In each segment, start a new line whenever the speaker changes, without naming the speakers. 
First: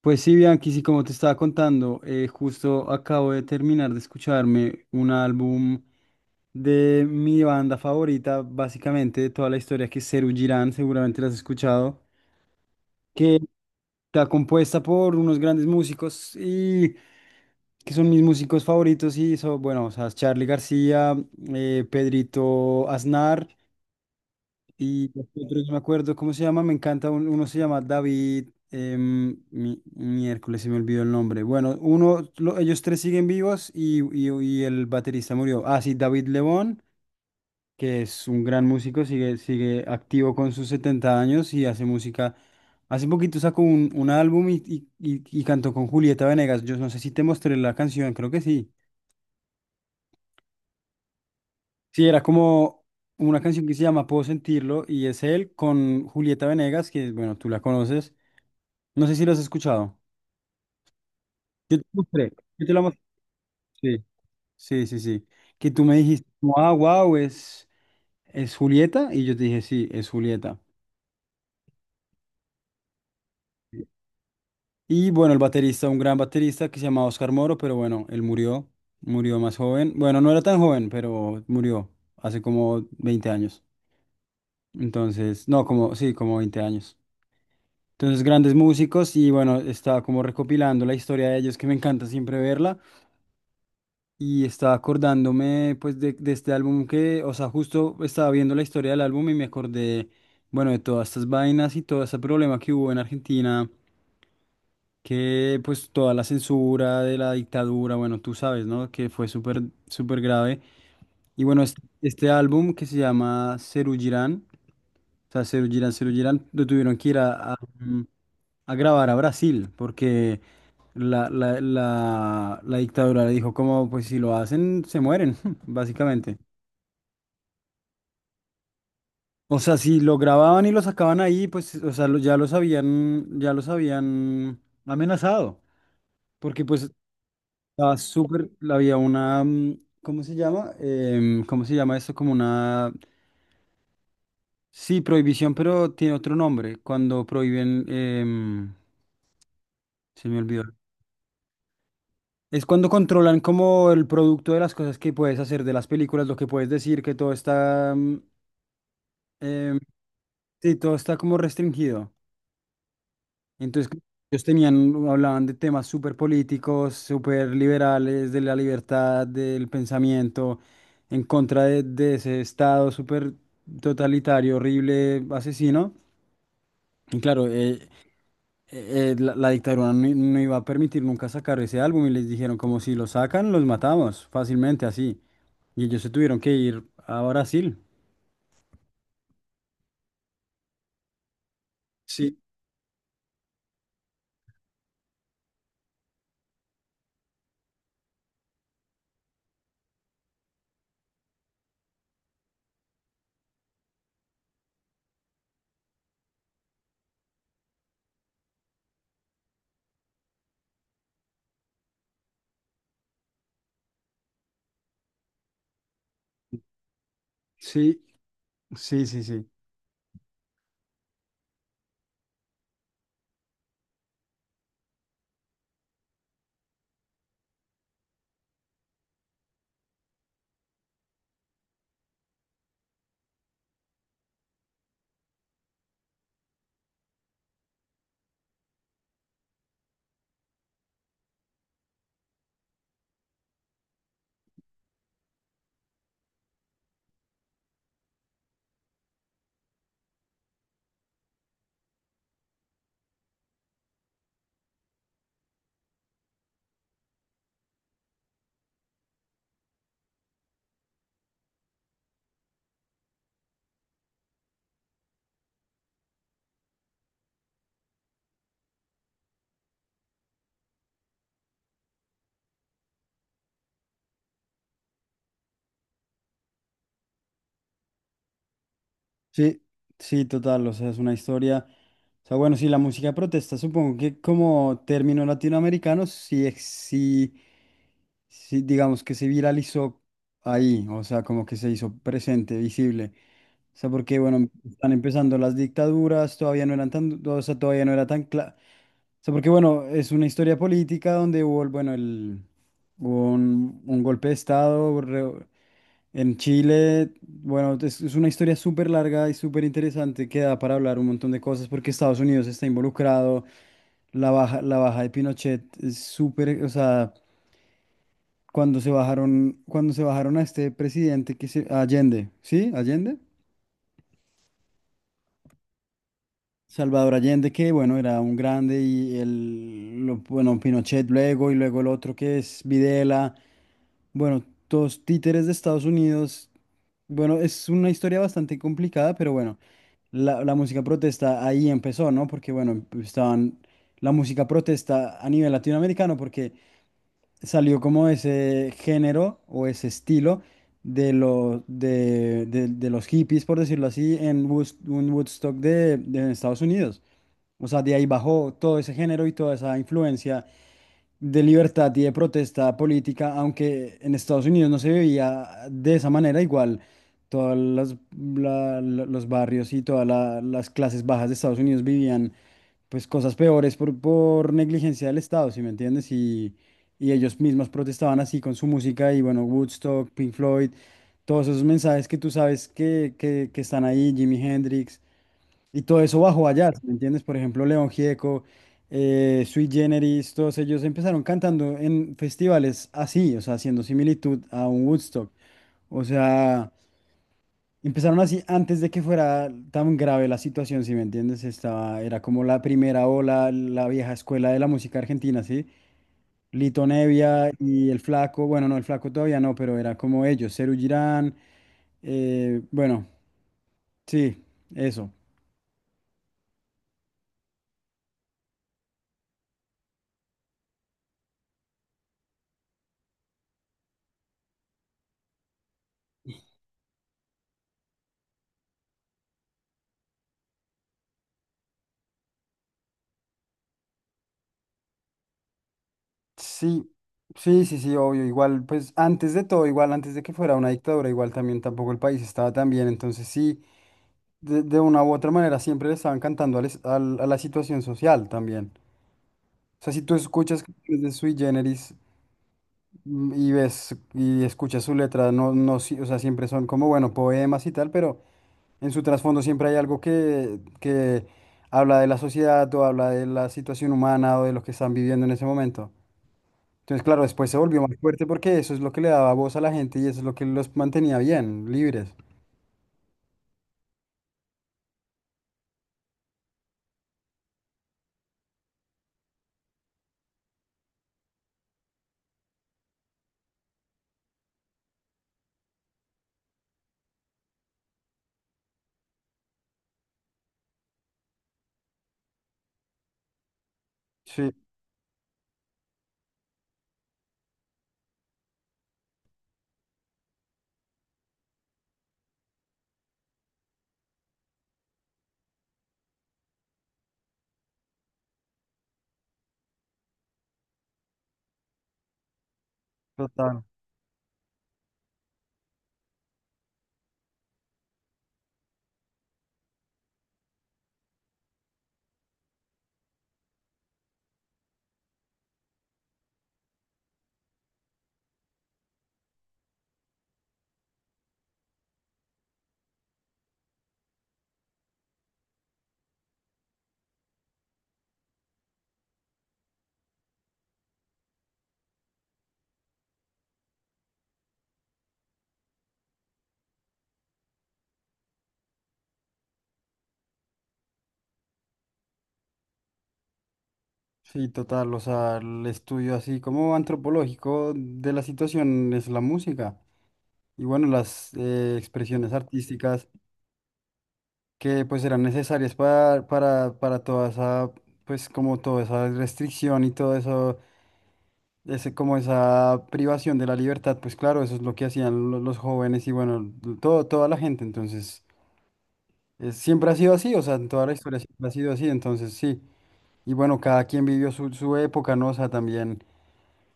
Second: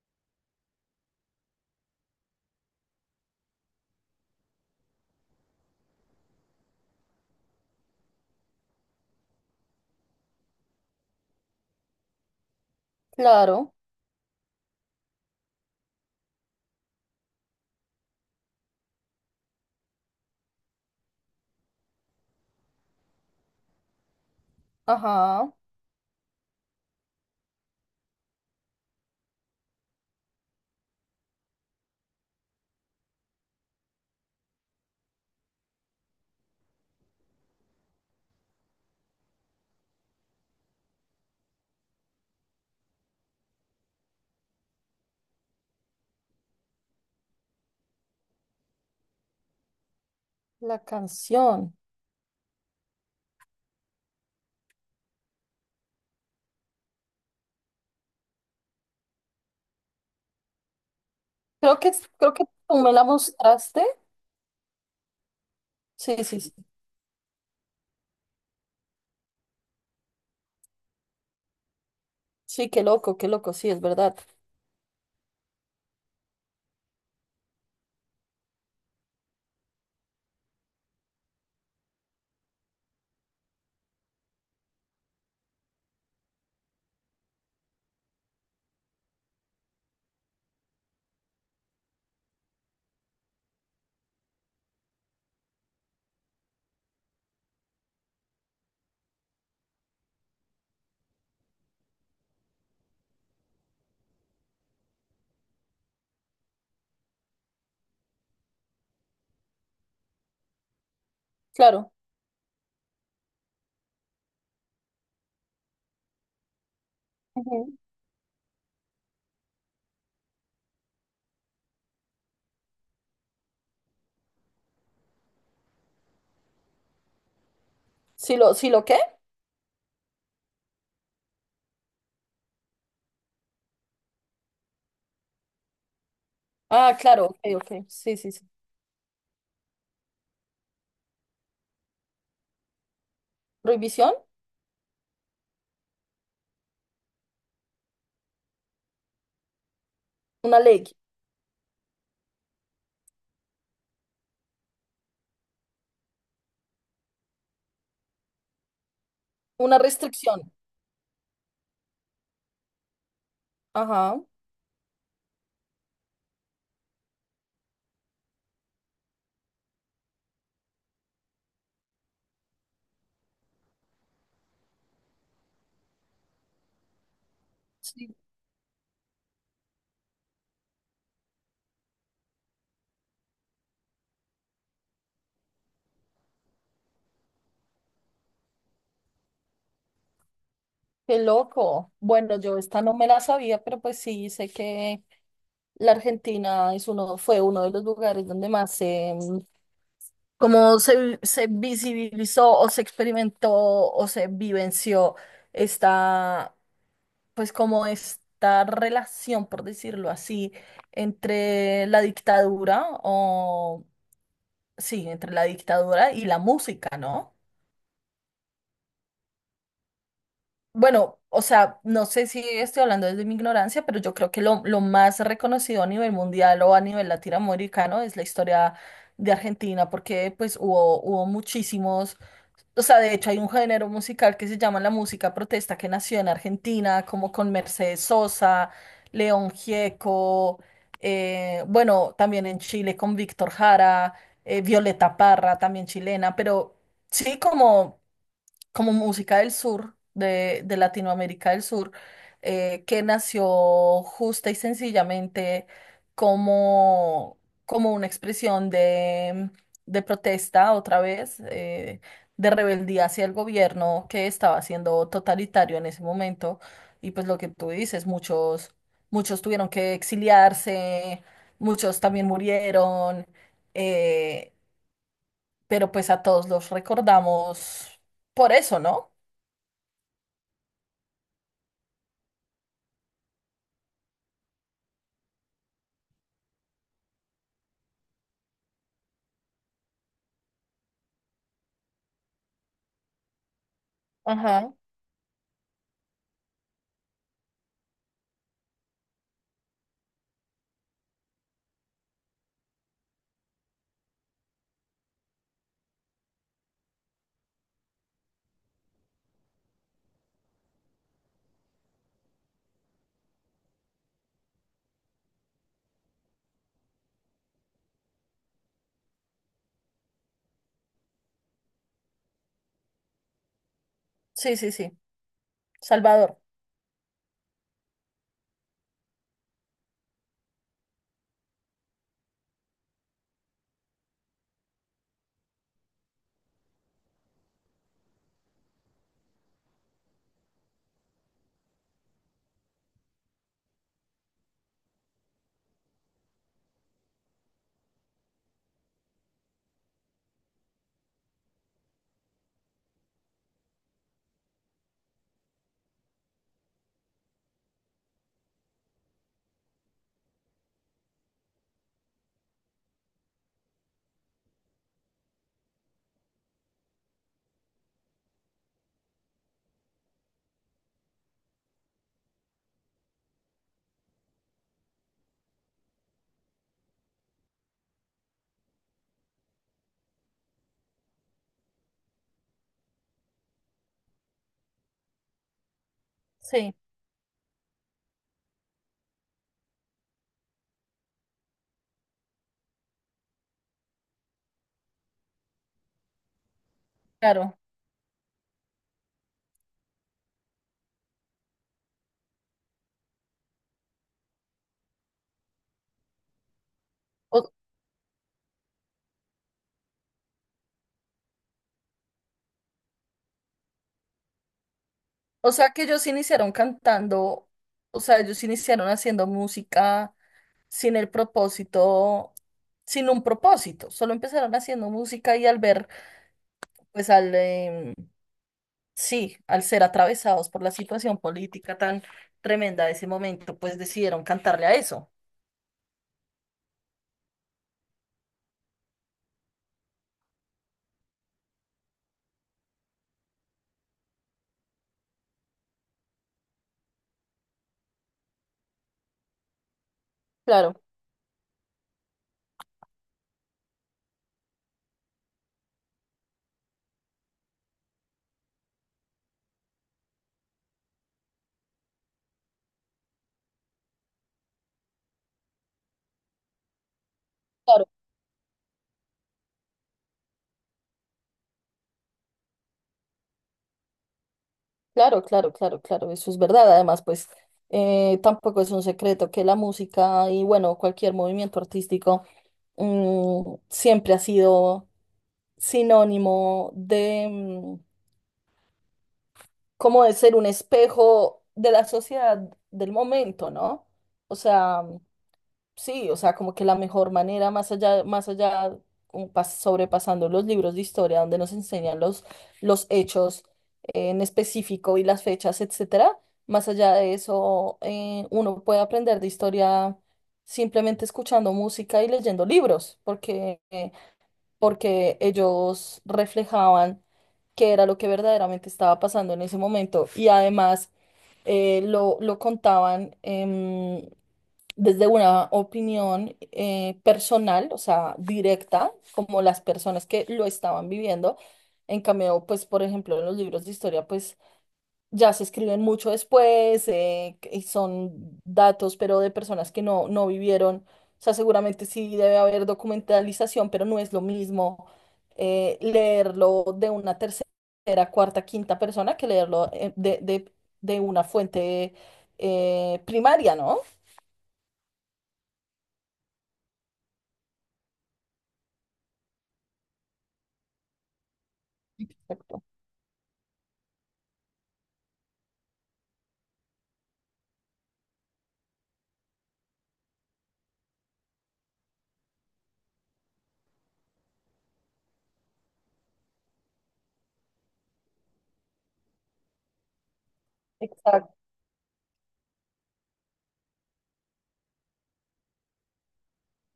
Pues sí, Bianchi, sí, como te estaba contando, justo acabo de terminar de escucharme un álbum de mi banda favorita, básicamente de toda la historia, que es Serú Girán, seguramente la has escuchado, que
Claro,
está compuesta por unos grandes músicos y que son mis músicos favoritos y son, bueno, o sea, Charly García, Pedrito Aznar y
ajá,
otro no me acuerdo cómo se llama, me encanta, uno se llama David, miércoles se me olvidó el nombre. Bueno, uno, ellos tres siguen vivos y y el baterista murió. Ah, sí, David Lebón, que es un gran músico, sigue activo con sus 70 años y hace música. Hace poquito sacó un álbum y y cantó con Julieta Venegas. Yo no sé si te mostré la canción, creo que sí.
la canción.
Sí, era como una canción que se llama Puedo sentirlo y es él con Julieta Venegas, que bueno, tú la conoces. No sé si lo has escuchado. Yo
Creo
te
que,
mostré.
creo que
Yo te
tú
la
me
mostré.
la mostraste.
Sí, sí, sí. Sí. Que tú me
Sí,
dijiste,
sí, sí.
como, ah, wow, es Julieta. Y yo te dije, sí, es Julieta.
Sí, qué loco, sí, es verdad.
Y bueno, el baterista, un gran baterista que se llamaba Oscar Moro, pero bueno, él murió. Murió más joven. Bueno, no era tan joven, pero murió hace como 20 años. Entonces, no, como, sí, como 20 años. Entonces, grandes músicos y bueno, estaba como recopilando la historia de ellos, que me encanta siempre verla. Y estaba acordándome pues de este álbum que, o sea, justo estaba viendo la historia del álbum y me acordé, bueno, de todas estas vainas y todo ese problema que hubo en Argentina, que pues toda la censura de la dictadura, bueno, tú sabes, ¿no? Que fue súper, súper grave. Y bueno,
Claro.
este álbum que se llama Serú Girán, o sea, Serú Girán, Serú Girán, lo tuvieron que ir
Ujú.
a grabar a Brasil, porque la dictadura le dijo como, pues si lo hacen, se mueren, básicamente.
Sí lo qué?
O sea, si lo grababan y lo sacaban ahí, pues, o sea, ya los habían amenazado. Porque pues
Ah, claro, ok, ok.
estaba
Sí, sí, sí.
súper, había una. ¿Cómo se llama? ¿Cómo se llama esto? Como una,
Prohibición,
sí, prohibición, pero tiene otro nombre. Cuando prohíben, se me
una
olvidó.
ley,
Es cuando controlan como el producto de las cosas que puedes hacer, de las películas, lo que puedes decir, que todo está... Em,
una restricción.
Sí, todo está como restringido. Entonces, como
Ajá.
ellos tenían, hablaban de temas súper políticos, súper liberales, de la libertad, del pensamiento, en contra de ese Estado súper totalitario, horrible, asesino. Y claro,
Sí,
la dictadura no, no iba a permitir nunca sacar ese álbum y les dijeron, como si lo sacan, los matamos fácilmente así. Y ellos se tuvieron que ir a Brasil.
qué loco.
Sí,
Bueno, yo esta no me la sabía, pero pues sí, sé que la Argentina es uno, fue uno de los lugares donde más se cómo se, se visibilizó o se experimentó o se vivenció esta, pues como esta relación, por decirlo así, entre la dictadura o, sí, entre la dictadura y la música, ¿no?
sí, sí, sí, sí.
Bueno, o sea, no sé si estoy hablando desde mi ignorancia, pero yo creo que lo más reconocido a nivel mundial o a nivel latinoamericano es la historia de Argentina, porque pues hubo, hubo muchísimos. O sea, de hecho hay un género musical que se llama la música protesta que nació en Argentina, como con Mercedes Sosa, León Gieco, bueno, también en Chile con Víctor Jara, Violeta Parra, también chilena, pero sí como como música del sur, de Latinoamérica del Sur, que nació justa y sencillamente como, como una expresión de protesta otra vez, de rebeldía hacia el gobierno que estaba siendo totalitario en ese momento. Y pues lo que tú dices, muchos, muchos tuvieron que exiliarse, muchos también murieron, eh, pero pues a todos los recordamos por eso, ¿no?
Sí, sí, total, o sea, es una historia. O sea, bueno, sí, la música de protesta, supongo que como término latinoamericano, sí, sí, sí, digamos que se viralizó ahí, o sea, como que se hizo presente, visible. O sea, porque, bueno,
Ajá,
están empezando las dictaduras, todavía no eran tan, o sea, todavía no era tan claro. O sea, porque, bueno, es una historia política donde hubo, bueno, el... Hubo un golpe de estado en Chile. Bueno, es una historia súper larga y súper interesante que da para hablar un montón de cosas porque Estados Unidos está involucrado. La baja de Pinochet es súper, o sea, cuando se bajaron a este presidente que se, a Allende, ¿sí? Allende.
sí, sí, sí. Salvador,
Salvador Allende, que bueno, era un grande y el, bueno, Pinochet luego y luego el otro que es Videla, bueno, todos títeres de Estados Unidos. Bueno, es una historia bastante complicada, pero bueno, la música protesta ahí empezó, ¿no? Porque bueno, estaban la música protesta a nivel latinoamericano porque salió como ese género o ese estilo de, de los hippies, por decirlo así, en un Woodstock de Estados Unidos. O sea, de ahí bajó todo ese género y toda esa influencia de libertad y de protesta política, aunque en Estados Unidos no se veía de esa manera, igual los barrios y las clases bajas de Estados Unidos vivían pues cosas peores por negligencia del Estado, ¿si me entiendes? Y ellos mismos protestaban así con su música y bueno, Woodstock, Pink Floyd, todos esos mensajes que tú sabes que están ahí, Jimi Hendrix. Y todo eso bajo allá,
sí,
¿me entiendes? Por ejemplo, León Gieco, Sui Generis, todos ellos empezaron cantando en festivales así, o sea, haciendo similitud a un Woodstock. O sea,
claro.
empezaron así antes de que fuera tan grave la situación, ¿si me entiendes? Estaba, era como la primera ola, la vieja escuela de la música argentina, ¿sí? Lito
O,
Nevia y El Flaco, bueno, no, El Flaco todavía no, pero era como ellos, Serú Girán, bueno, sí, eso.
o sea que ellos iniciaron cantando, o sea, ellos iniciaron haciendo música sin el propósito, sin un propósito. Solo empezaron haciendo música y al ver, pues sí, al ser atravesados por la situación política tan tremenda de ese momento, pues decidieron cantarle a eso.
Sí, sí, sí, sí, obvio, igual, pues antes de todo, igual, antes de que fuera una dictadura, igual también tampoco el país estaba tan bien, entonces sí, de una u otra manera siempre le estaban cantando al a la situación social también. O sea, si tú escuchas
Claro,
canciones de Sui Generis mm, y ves y escuchas su letra, no, no, o sea, siempre son como, bueno, poemas y tal, pero en su trasfondo siempre hay algo que habla de la sociedad o habla de la situación humana o de lo que están viviendo en ese momento. Entonces, claro, después se volvió
claro.
más fuerte porque eso es lo que le daba voz a la gente y eso es lo que los mantenía bien, libres.
Claro, claro, claro, claro, eso es verdad. Además, pues tampoco es un secreto que la música y bueno, cualquier movimiento artístico siempre ha sido sinónimo de, cómo es ser un espejo de la sociedad del momento, ¿no? O
Sí,
sea, sí, o sea, como que la mejor manera, más allá, sobrepasando los libros de historia, donde nos enseñan los hechos en específico y las fechas, etcétera, más allá de eso, uno puede aprender de historia simplemente escuchando música y leyendo libros, porque,
total.
porque ellos reflejaban qué era lo que verdaderamente estaba pasando en ese momento. Y además, lo contaban desde una opinión personal, o sea, directa, como las personas que lo estaban viviendo. En cambio, pues, por ejemplo, en los libros de historia, pues ya se escriben mucho después, y son datos, pero de personas que no vivieron. O sea, seguramente sí debe haber documentalización, pero no es lo mismo leerlo de una tercera, cuarta, quinta persona que leerlo de una fuente primaria, ¿no?
Sí, total. O sea, el estudio así como antropológico de la situación es la música. Y bueno, las expresiones
Exacto.
artísticas que pues eran necesarias para toda esa, pues como toda esa restricción y todo eso, ese, como esa privación de la libertad, pues claro, eso es lo que hacían los jóvenes y bueno, todo, toda la gente. Entonces... siempre ha sido así, o sea, en toda la historia
Exacto.
siempre ha sido así, entonces sí. Y bueno, cada quien vivió su, su época, ¿no? O sea, también,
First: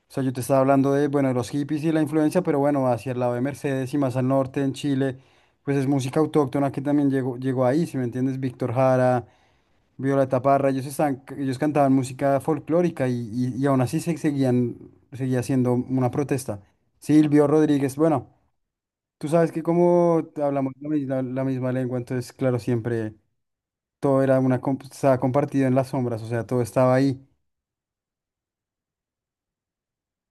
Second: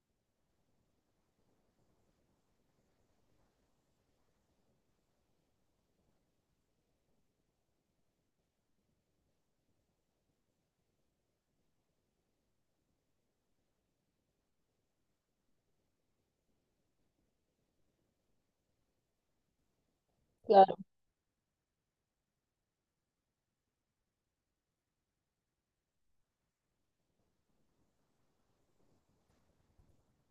o sea, yo te estaba hablando de, bueno, de los hippies y la influencia, pero bueno, hacia el lado de Mercedes y más al norte, en Chile, pues es música autóctona que también llegó, llegó ahí, si me entiendes, Víctor Jara, Violeta Parra, ellos, están, ellos cantaban música folclórica y aún así seguía siendo una protesta. Silvio Rodríguez, bueno, tú sabes que como hablamos la la misma lengua, entonces, claro, siempre todo era una, estaba compartido en las sombras, o sea, todo estaba ahí.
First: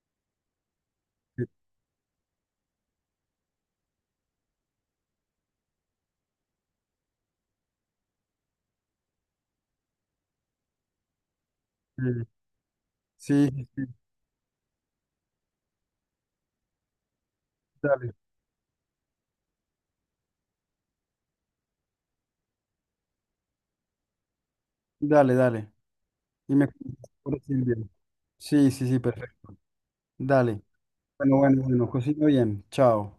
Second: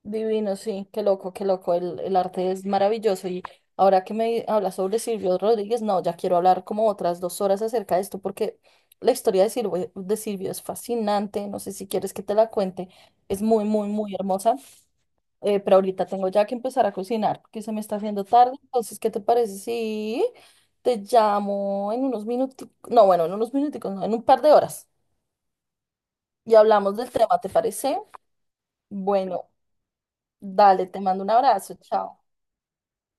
Divino, sí, qué loco, el arte es maravilloso y ahora que me hablas sobre Silvio Rodríguez, no, ya quiero hablar como otras 2 horas acerca de esto porque la historia de Silvio es fascinante, no sé si
Eh,
quieres que te la cuente, es
Sí,
muy,
sí, sí,
muy, muy hermosa, pero ahorita tengo ya que empezar a cocinar porque se me está
dale,
haciendo tarde, entonces, ¿qué te parece si te llamo en unos minutos, no, bueno, en unos minuticos, no, en un par de horas
dale, dale. Y
y
me
hablamos
cuentas
del
por
tema, ¿te
aquí el
parece?
sí, sí, sí,
Bueno,
perfecto. Dale.
dale, te mando un
Bueno, bueno,
abrazo,
bueno,
chao.
cocina bien. Chao.